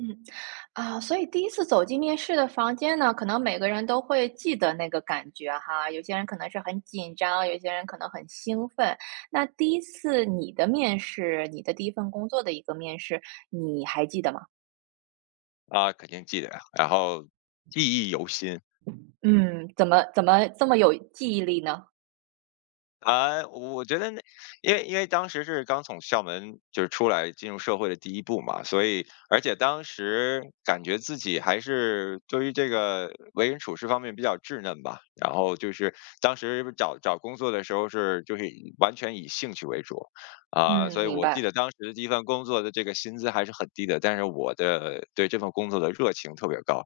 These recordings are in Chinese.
嗯，啊，所以第一次走进面试的房间呢，可能每个人都会记得那个感觉哈。有些人可能是很紧张，有些人可能很兴奋。那第一次你的面试，你的第一份工作的一个面试，你还记得吗？啊，肯定记得啊，然后记忆犹新。嗯，怎么这么有记忆力呢？啊，我觉得那因为当时是刚从校门就是出来进入社会的第一步嘛，所以而且当时感觉自己还是对于这个为人处事方面比较稚嫩吧，然后就是当时找工作的时候是就是以完全以兴趣为主。啊，嗯，所以明我记白。得当时的第一份工作的这个薪资还是很低的，但是我的对这份工作的热情特别高。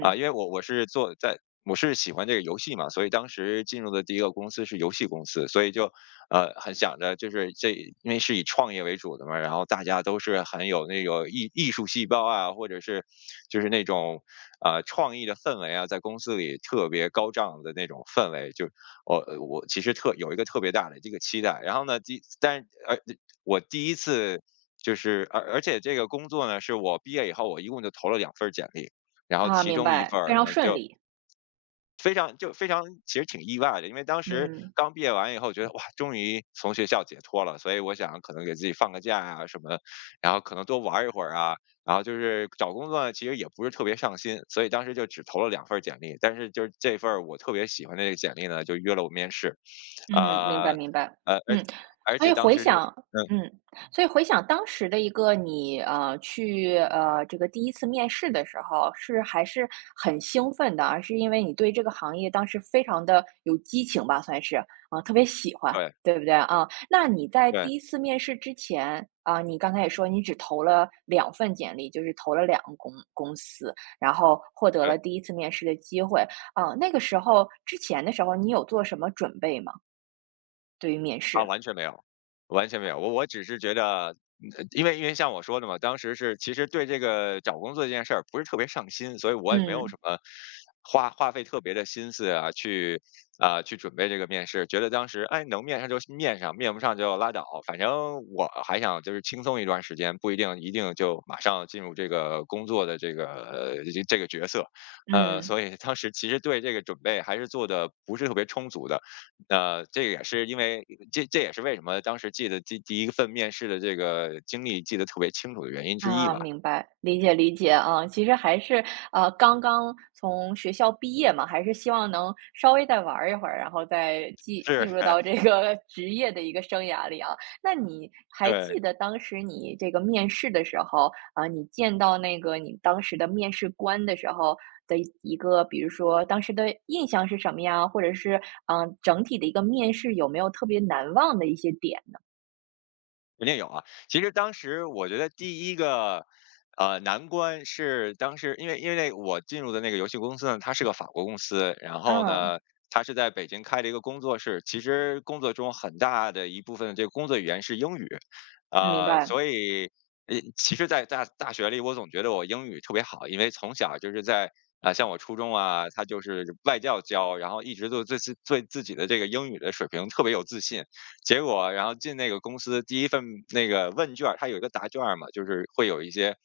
啊，因为我是喜欢这个游戏嘛，所以当时进入的第一个公司是游戏公司，所以就很想着就是这因为是以创业为主的嘛，然后大家都是很有那个艺术细胞啊，或者是就是那种创意的氛围啊，在公司里特别高涨的那种氛围，就我其实特有一个特别大的这个期待。然后呢，但是我第一次。就是，而且这个工作呢，是我毕业以后，我一共就投了两份儿简历，然后啊，其明中一白，份非儿，然常后顺就利。非常其实挺意外的，因为当时嗯。刚毕业完以后，觉得哇，终于从学校解脱了，所以我想可能给自己放个假啊什么的，然后可能多玩一会儿啊。然后就是找工作呢，其实也不是特别上心，所以当时就只投了两份儿简历，但是就是这份儿我特别喜欢的这个简历呢，就约了我面试。嗯，明啊，白明白。呃，而嗯，且而所以且当回时是想嗯，嗯，所以回想当时的一个你，这个第一次面试的时候，是还是很兴奋的，而是因为你对这个行业当时非常的有激情吧，算是，啊，特别喜欢，对对不对？啊，那你在对第一次面试之前，啊，你刚才也说你只投了两份简历，就是投了两个公司，然后获得对。了第一次面试的机会。啊，那个时候之前的时候，你有做什么准备吗？对于面啊，试，完全没有，完全没有。我只是觉得，因为像我说的嘛，当时是其实对这个找工作这件事儿不是特别上心，所以我也没有嗯什么花费特别的心思啊，去准备这个面试。觉得当时哎能面上就面上，面不上就拉倒，反正我还想就是轻松一段时间，不一定一定就马上进入这个工作的这个这个角色。嗯，所以当时其实对这个准备还是做的不是特别充足的。那这个也是因为这也是为什么当时记得第一份面试的这个经历记得特别清楚的原因之一啊，吧。明白，理解理解啊，其实还是刚刚从学校毕业嘛，还是希望能稍微再玩儿一会儿，然后再进是，进入到这 个 职业的一个生涯里啊。那你还对。记得当时你这个面试的时候啊，你见到那个你当时的面试官的时候的一个，比如说当时的印象是什么呀？或者是整体的一个面试有没有特别难忘的一些点呢？肯定有啊。其实当时我觉得第一个，难关是当时因为那我进入的那个游戏公司呢，它是个法国公司，然后嗯，呢，它是在北京开了一个工作室，其实工作中很大的一部分这个工作语言是英语，明白。所以。其实，在大学里，我总觉得我英语特别好，因为从小就是在啊、像我初中啊，他就是外教教，然后一直都对自己的这个英语的水平特别有自信，结果然后进那个公司第一份那个问卷儿，它有一个答卷儿嘛，就是会有一些，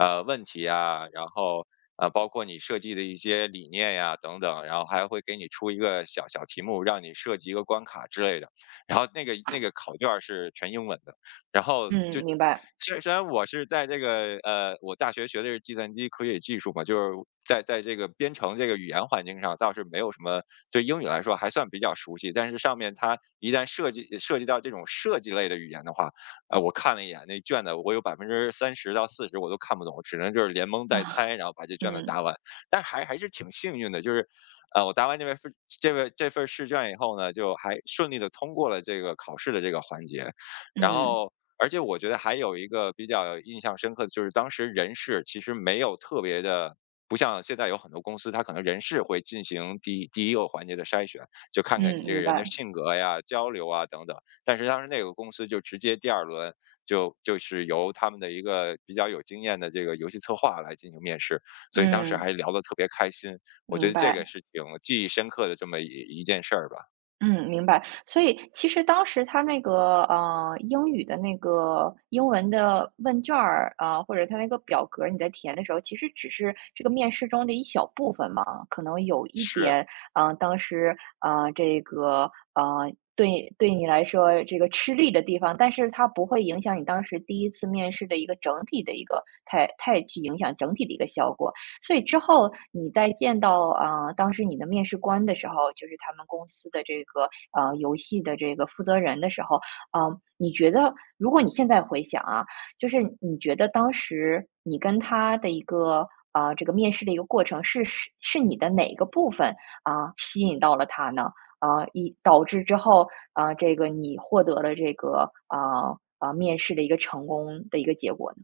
问题啊，然后，包括你设计的一些理念呀等等，然后还会给你出一个小小题目，让你设计一个关卡之类的。然后那个考卷儿是全英文的。然后就嗯，明白。虽然我是在这个我大学学的是计算机科学与技术嘛，就是在这个编程这个语言环境上倒是没有什么对英语来说还算比较熟悉，但是上面它一旦涉及到这种设计类的语言的话，我看了一眼那卷子，我有30%到40%我都看不懂，只能就是连蒙带啊，猜，然后把这卷子嗯，答完。但还是挺幸运的，就是我答完这份试卷以后呢，就还顺利的通过了这个考试的这个环节。然嗯，后而且我觉得还有一个比较印象深刻的，就是当时人事其实没有特别的，不像现在有很多公司，它可能人事会进行第一个环节的筛选，就看看你嗯，这个明人的白，性格呀、交流啊等等。但是当时那个公司就直接第二轮就是由他们的一个比较有经验的这个游戏策划来进行面试，所以当时嗯，还聊得特别开心。我觉明得这个白，是挺记忆深刻的这么一件事儿吧。嗯，明白。所以其实当时他那个，英语的那个英文的问卷儿，啊，或者他那个表格儿你在填的时候，其实只是这个面试中的一小部分嘛，可能有一是。点，当时，这个，对你来说这个吃力的地方，但是它不会影响你当时第一次面试的一个整体的一个太去影响整体的一个效果。所以之后你在见到啊，当时你的面试官的时候，就是他们公司的这个游戏的这个负责人的时候，你觉得如果你现在回想啊，就是你觉得当时你跟他的一个啊这个面试的一个过程是你的哪个部分啊、吸引到了他呢？啊，以导致之后啊、这个你获得了这个啊啊、面试的一个成功的一个结果呢？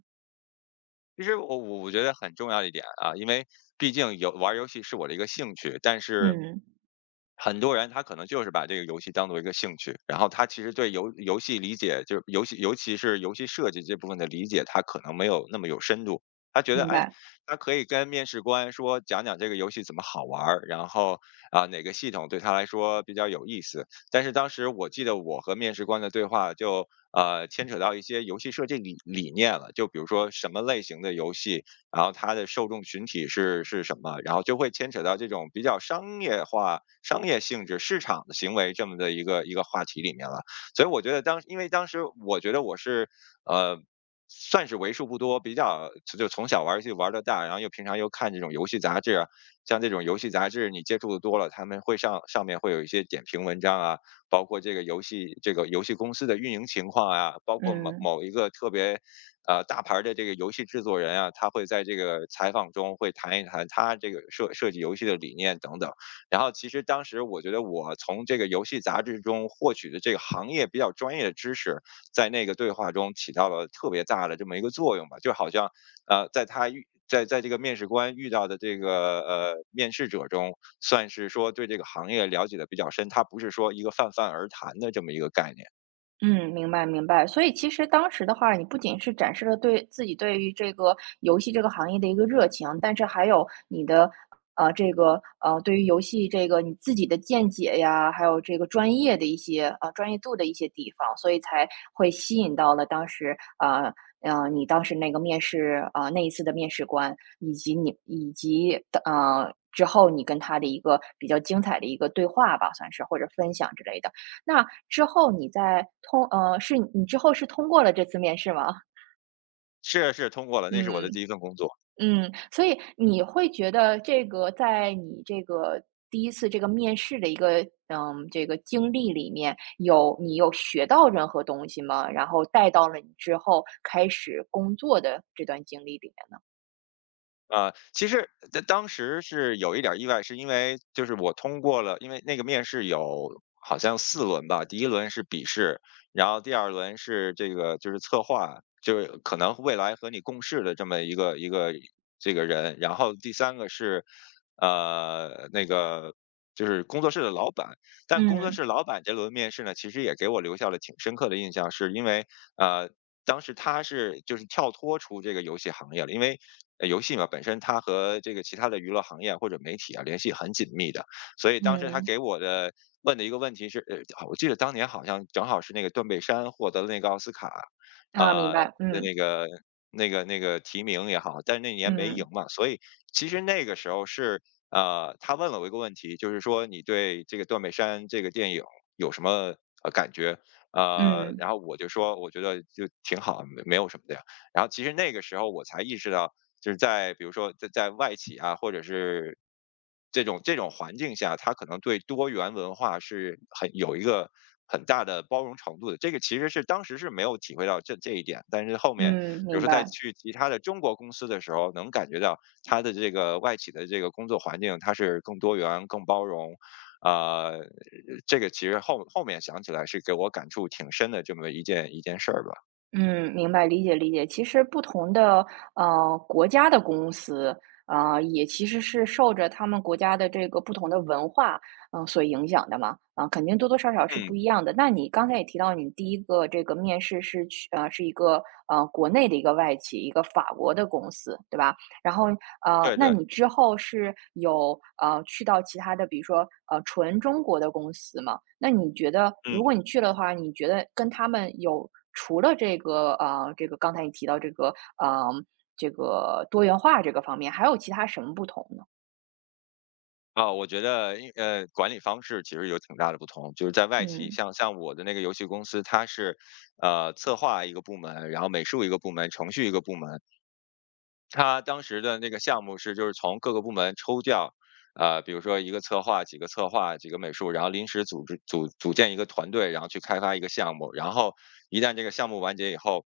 其实我觉得很重要的一点啊，因为毕竟有玩儿游戏是我的一个兴趣，但是嗯，很多人他可能就是把这个游戏当做一个兴趣，然后他其实对游戏理解，就是游戏尤其是游戏设计这部分的理解，他可能没有那么有深度。他觉得，明哎，白，他可以跟面试官说讲讲这个游戏怎么好玩儿，然后啊哪个系统对他来说比较有意思。但是当时我记得我和面试官的对话就牵扯到一些游戏设计理念了，就比如说什么类型的游戏，然后它的受众群体是什么，然后就会牵扯到这种比较商业化、商业性质、市场的行为这么的一个话题里面了。所以我觉得因为当时我觉得我是呃。算是为数不多比较就从小玩游戏玩到大，然后又平常又看这种游戏杂志啊，像这种游戏杂志你接触的多了，他们会上面会有一些点评文章啊，包括这个游戏公司的运营情况啊，包括某嗯。某一个特别大牌儿的这个游戏制作人啊，他会在这个采访中会谈一谈他这个设计游戏的理念等等。然后其实当时我觉得我从这个游戏杂志中获取的这个行业比较专业的知识，在那个对话中起到了特别大的这么一个作用吧，就好像在他遇在在这个面试官遇到的这个面试者中，算是说对这个行业了解的比较深，他不是说一个泛泛而谈的这么一个概念。嗯，明白明白。所以其实当时的话，你不仅是展示了对自己对于这个游戏这个行业的一个热情，但是还有你的这个对于游戏这个你自己的见解呀，还有这个专业的一些专业度的一些地方，所以才会吸引到了当时你当时那个面试那一次的面试官，以及之后你跟他的一个比较精彩的一个对话吧，算是或者分享之类的。那之后你是通过了这次面试吗？是是通过了，那是我的嗯，第一份工作。嗯，所以你会觉得这个在你这个第一次这个面试的一个，这个经历里面，你有学到任何东西吗？然后带到了你之后开始工作的这段经历里面？啊，其实在当时是有一点儿意外，是因为就是我通过了，因为那个面试有好像四轮吧，第一轮是笔试，然后第二轮是这个就是策划，就是可能未来和你共事的这么一个这个人，然后第三个是，那个就是工作室的老板。但工作嗯，室老板这轮面试呢，其实也给我留下了挺深刻的印象，是因为，呃，当时他是就是跳脱出这个游戏行业了，因为游戏嘛本身它和这个其他的娱乐行业或者媒体啊联系很紧密的，所以当时他嗯，给我的问的一个问题是，我记得当年好像正好是那个断背山获得了那个奥斯卡，啊，明啊、白，的嗯，那个提名也好，但是那年没赢嗯，嘛，所以其实那个时候是他问了我一个问题，就是说你对这个断背山这个电影有什么感觉？嗯，然后我就说我觉得就挺好，没有什么的呀。然后其实那个时候我才意识到，就是在比如说在外企啊，或者是这种环境下，它可能对多元文化是很有一个很大的包容程度的。这个其实是当时是没有体会到这一点，但是后面嗯，比如明说在白。去其他的中国公司的时候，能感觉到它的这个外企的这个工作环境，它是更多元、更包容，啊，这个其实后面想起来是给我感触挺深的这么一件事儿吧。嗯，明白，理解理解。其实不同的国家的公司啊、也其实是受着他们国家的这个不同的文化所影响的嘛，啊、肯定多多少少是嗯，不一样的。那你刚才也提到，你第一个这个面试是是一个国内的一个外企，一个法国的公司，对吧？然后对那对，你之后是有去到其他的，比如说纯中国的公司吗？那你觉得嗯，如果你去了的话，你觉得跟他们有除了这个刚才你提到这个多元化这个方面，还有其他什么不同呢？啊，我觉得管理方式其实有挺大的不同，就是在外企，嗯像我的那个游戏公司，它是策划一个部门，然后美术一个部门，程序一个部门，他当时的那个项目是就是从各个部门抽调，呃，比如说一个策划、几个策划、几个美术，然后临时组织组组建一个团队，然后去开发一个项目。然后一旦这个项目完结以后，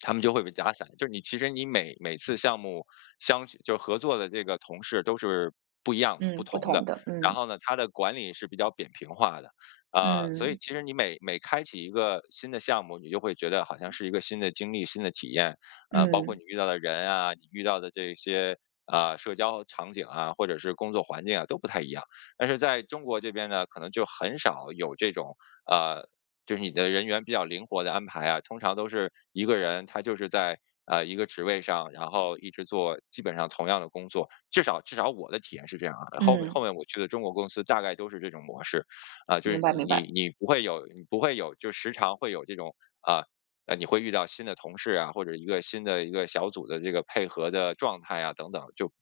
他们就会被打散。就是你其实你每次项目就是合作的这个同事都是不一样的、不嗯，不同的。同的，然嗯后呢，他的管理是比较扁平化的，啊、所以嗯其实你每开启一个新的项目，你就会觉得好像是一个新的经历、新的体验。呃，包括你嗯遇到的人啊，你遇到的这些啊社交场景啊，或者是工作环境啊，都不太一样。但是在中国这边呢，可能就很少有这种呃，就是你的人员比较灵活的安排啊，通常都是一个人他就是在。呃，一个职位上，然后一直做基本上同样的工作，至少我的体验是这样啊。后面后嗯，面我去的中国公司大概都是这种模式，啊、就是明白你明你白，你不会有你不会有就时常会有这种啊、呃，你会遇到新的同事啊，或者一个新的一个小组的这个配合的状态啊，等等，就，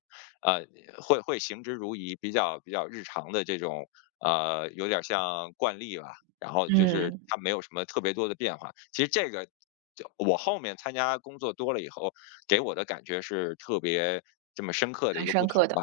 呃，会行之如仪，比较日常的这种，呃，有点像惯例吧。然后就是嗯，它没有什么特别多的变化。其实这个，就我后面参加工作多了以后，给我的感觉是特别这么深刻的一很个不深刻同的。吧。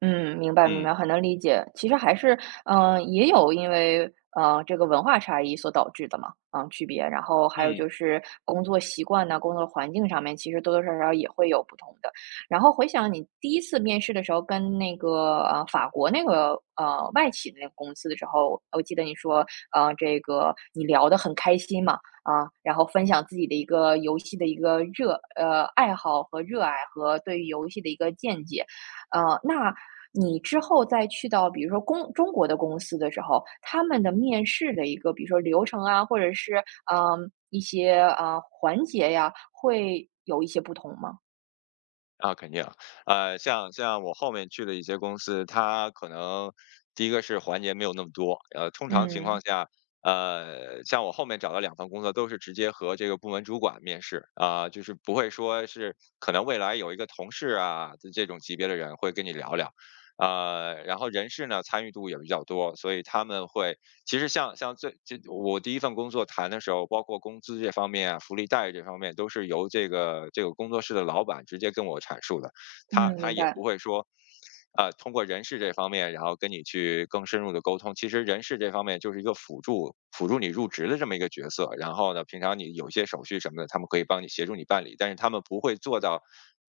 嗯，明白明白，嗯很能理解。其实还是，也有因为，这个文化差异所导致的嘛，区别。然后还有嗯。就是工作习惯呐、工作环境上面，其实多多少少也会有不同的。然后回想你第一次面试的时候，跟那个法国那个外企的那个公司的时候，我记得你说，这个你聊得很开心嘛，啊，然后分享自己的一个游戏的一个爱好和热爱和对于游戏的一个见解。那你之后再去到比如说中国的公司的时候，他们的面试的一个比如说流程啊，或者是一些环节呀，会有一些不同吗？啊，肯定，呃，像我后面去的一些公司，它可能第一个是环节没有那么多，呃，通常情况嗯下，呃，像我后面找的两份工作都是直接和这个部门主管面试，啊、就是不会说是可能未来有一个同事啊这种级别的人会跟你聊聊，呃，然后人事呢参与度也比较多，所以他们会其实像像最这我第一份工作谈的时候，包括工资这方面啊、福利待遇这方面，都是由这个工作室的老板直接跟我阐述的，他嗯，他明也白，不会说。啊，通过人事这方面，然后跟你去更深入的沟通。其实人事这方面就是一个辅助，辅助你入职的这么一个角色。然后呢，平常你有一些手续什么的，他们可以帮你协助你办理，但是他们不会做到，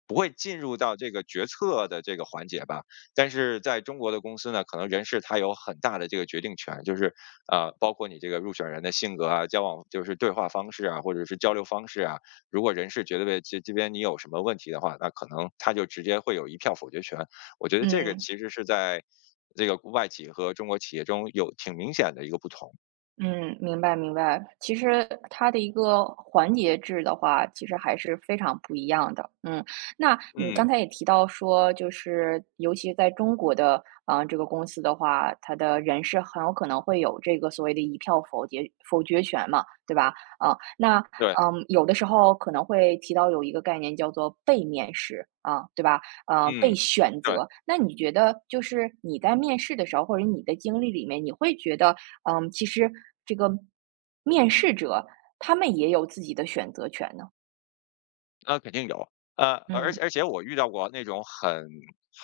不会进入到这个决策的这个环节吧？但是在中国的公司呢，可能人事他有很大的这个决定权，就是呃，包括你这个入选人的性格啊、交往就是对话方式啊，或者是交流方式啊。如果人事觉得这边你有什么问题的话，那可能他就直接会有一票否决权。我觉得这个嗯。其实是在这个外企和中国企业中有挺明显的一个不同。嗯，明白明白。其实它的一个环节制的话，其实还是非常不一样的。嗯，那你嗯，刚才也提到说，就是尤其在中国的啊、这个公司的话，它的人事很有可能会有这个所谓的一票否决权嘛，对吧？啊、那对，有的时候可能会提到有一个概念叫做被面试啊、对吧？被嗯，选对。择。那你觉得，就是你在面试的时候，或者你的经历里面，你会觉得其实这个面试者他们也有自己的选择权呢。那肯定有，呃，而嗯而且我遇到过那种很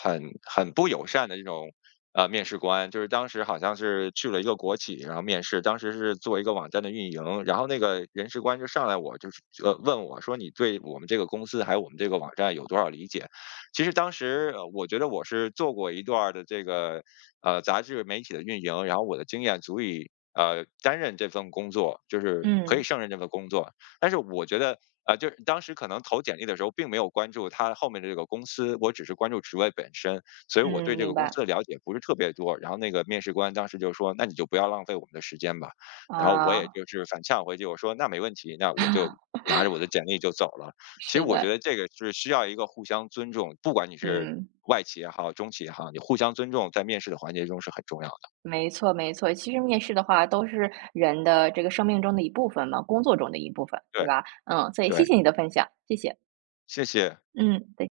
很很不友善的这种呃面试官，就是当时好像是去了一个国企，然后面试，当时是做一个网站的运营，然后那个人事官就上来我就是呃问我说你对我们这个公司还有我们这个网站有多少理解？其实当时呃我觉得我是做过一段儿的这个呃杂志媒体的运营，然后我的经验足以。呃，担任这份工作就是可以嗯胜任这份工作，但是我觉得啊，就是当时可能投简历的时候并没有关注他后面的这个公司，我只是关注职位本身，所以我对嗯，这个明公白司的了解不是特别多。然后那个面试官当时就说："那你就不要浪费我们的时间吧。"然后我也啊，就是反呛回去，我说："那没问题。"那我就拿着我的简历就走了。其实是我觉的，得这个是需要一个互相尊重，不管你是嗯，外企也好，中企也好，你互相尊重在面试的环节中是很重要的。没错没错。其实面试的话，都是人的这个生命中的一部分嘛，工作中的一部分，对对吧？嗯，所以谢对，谢你的分享，谢谢，谢谢。嗯，再见。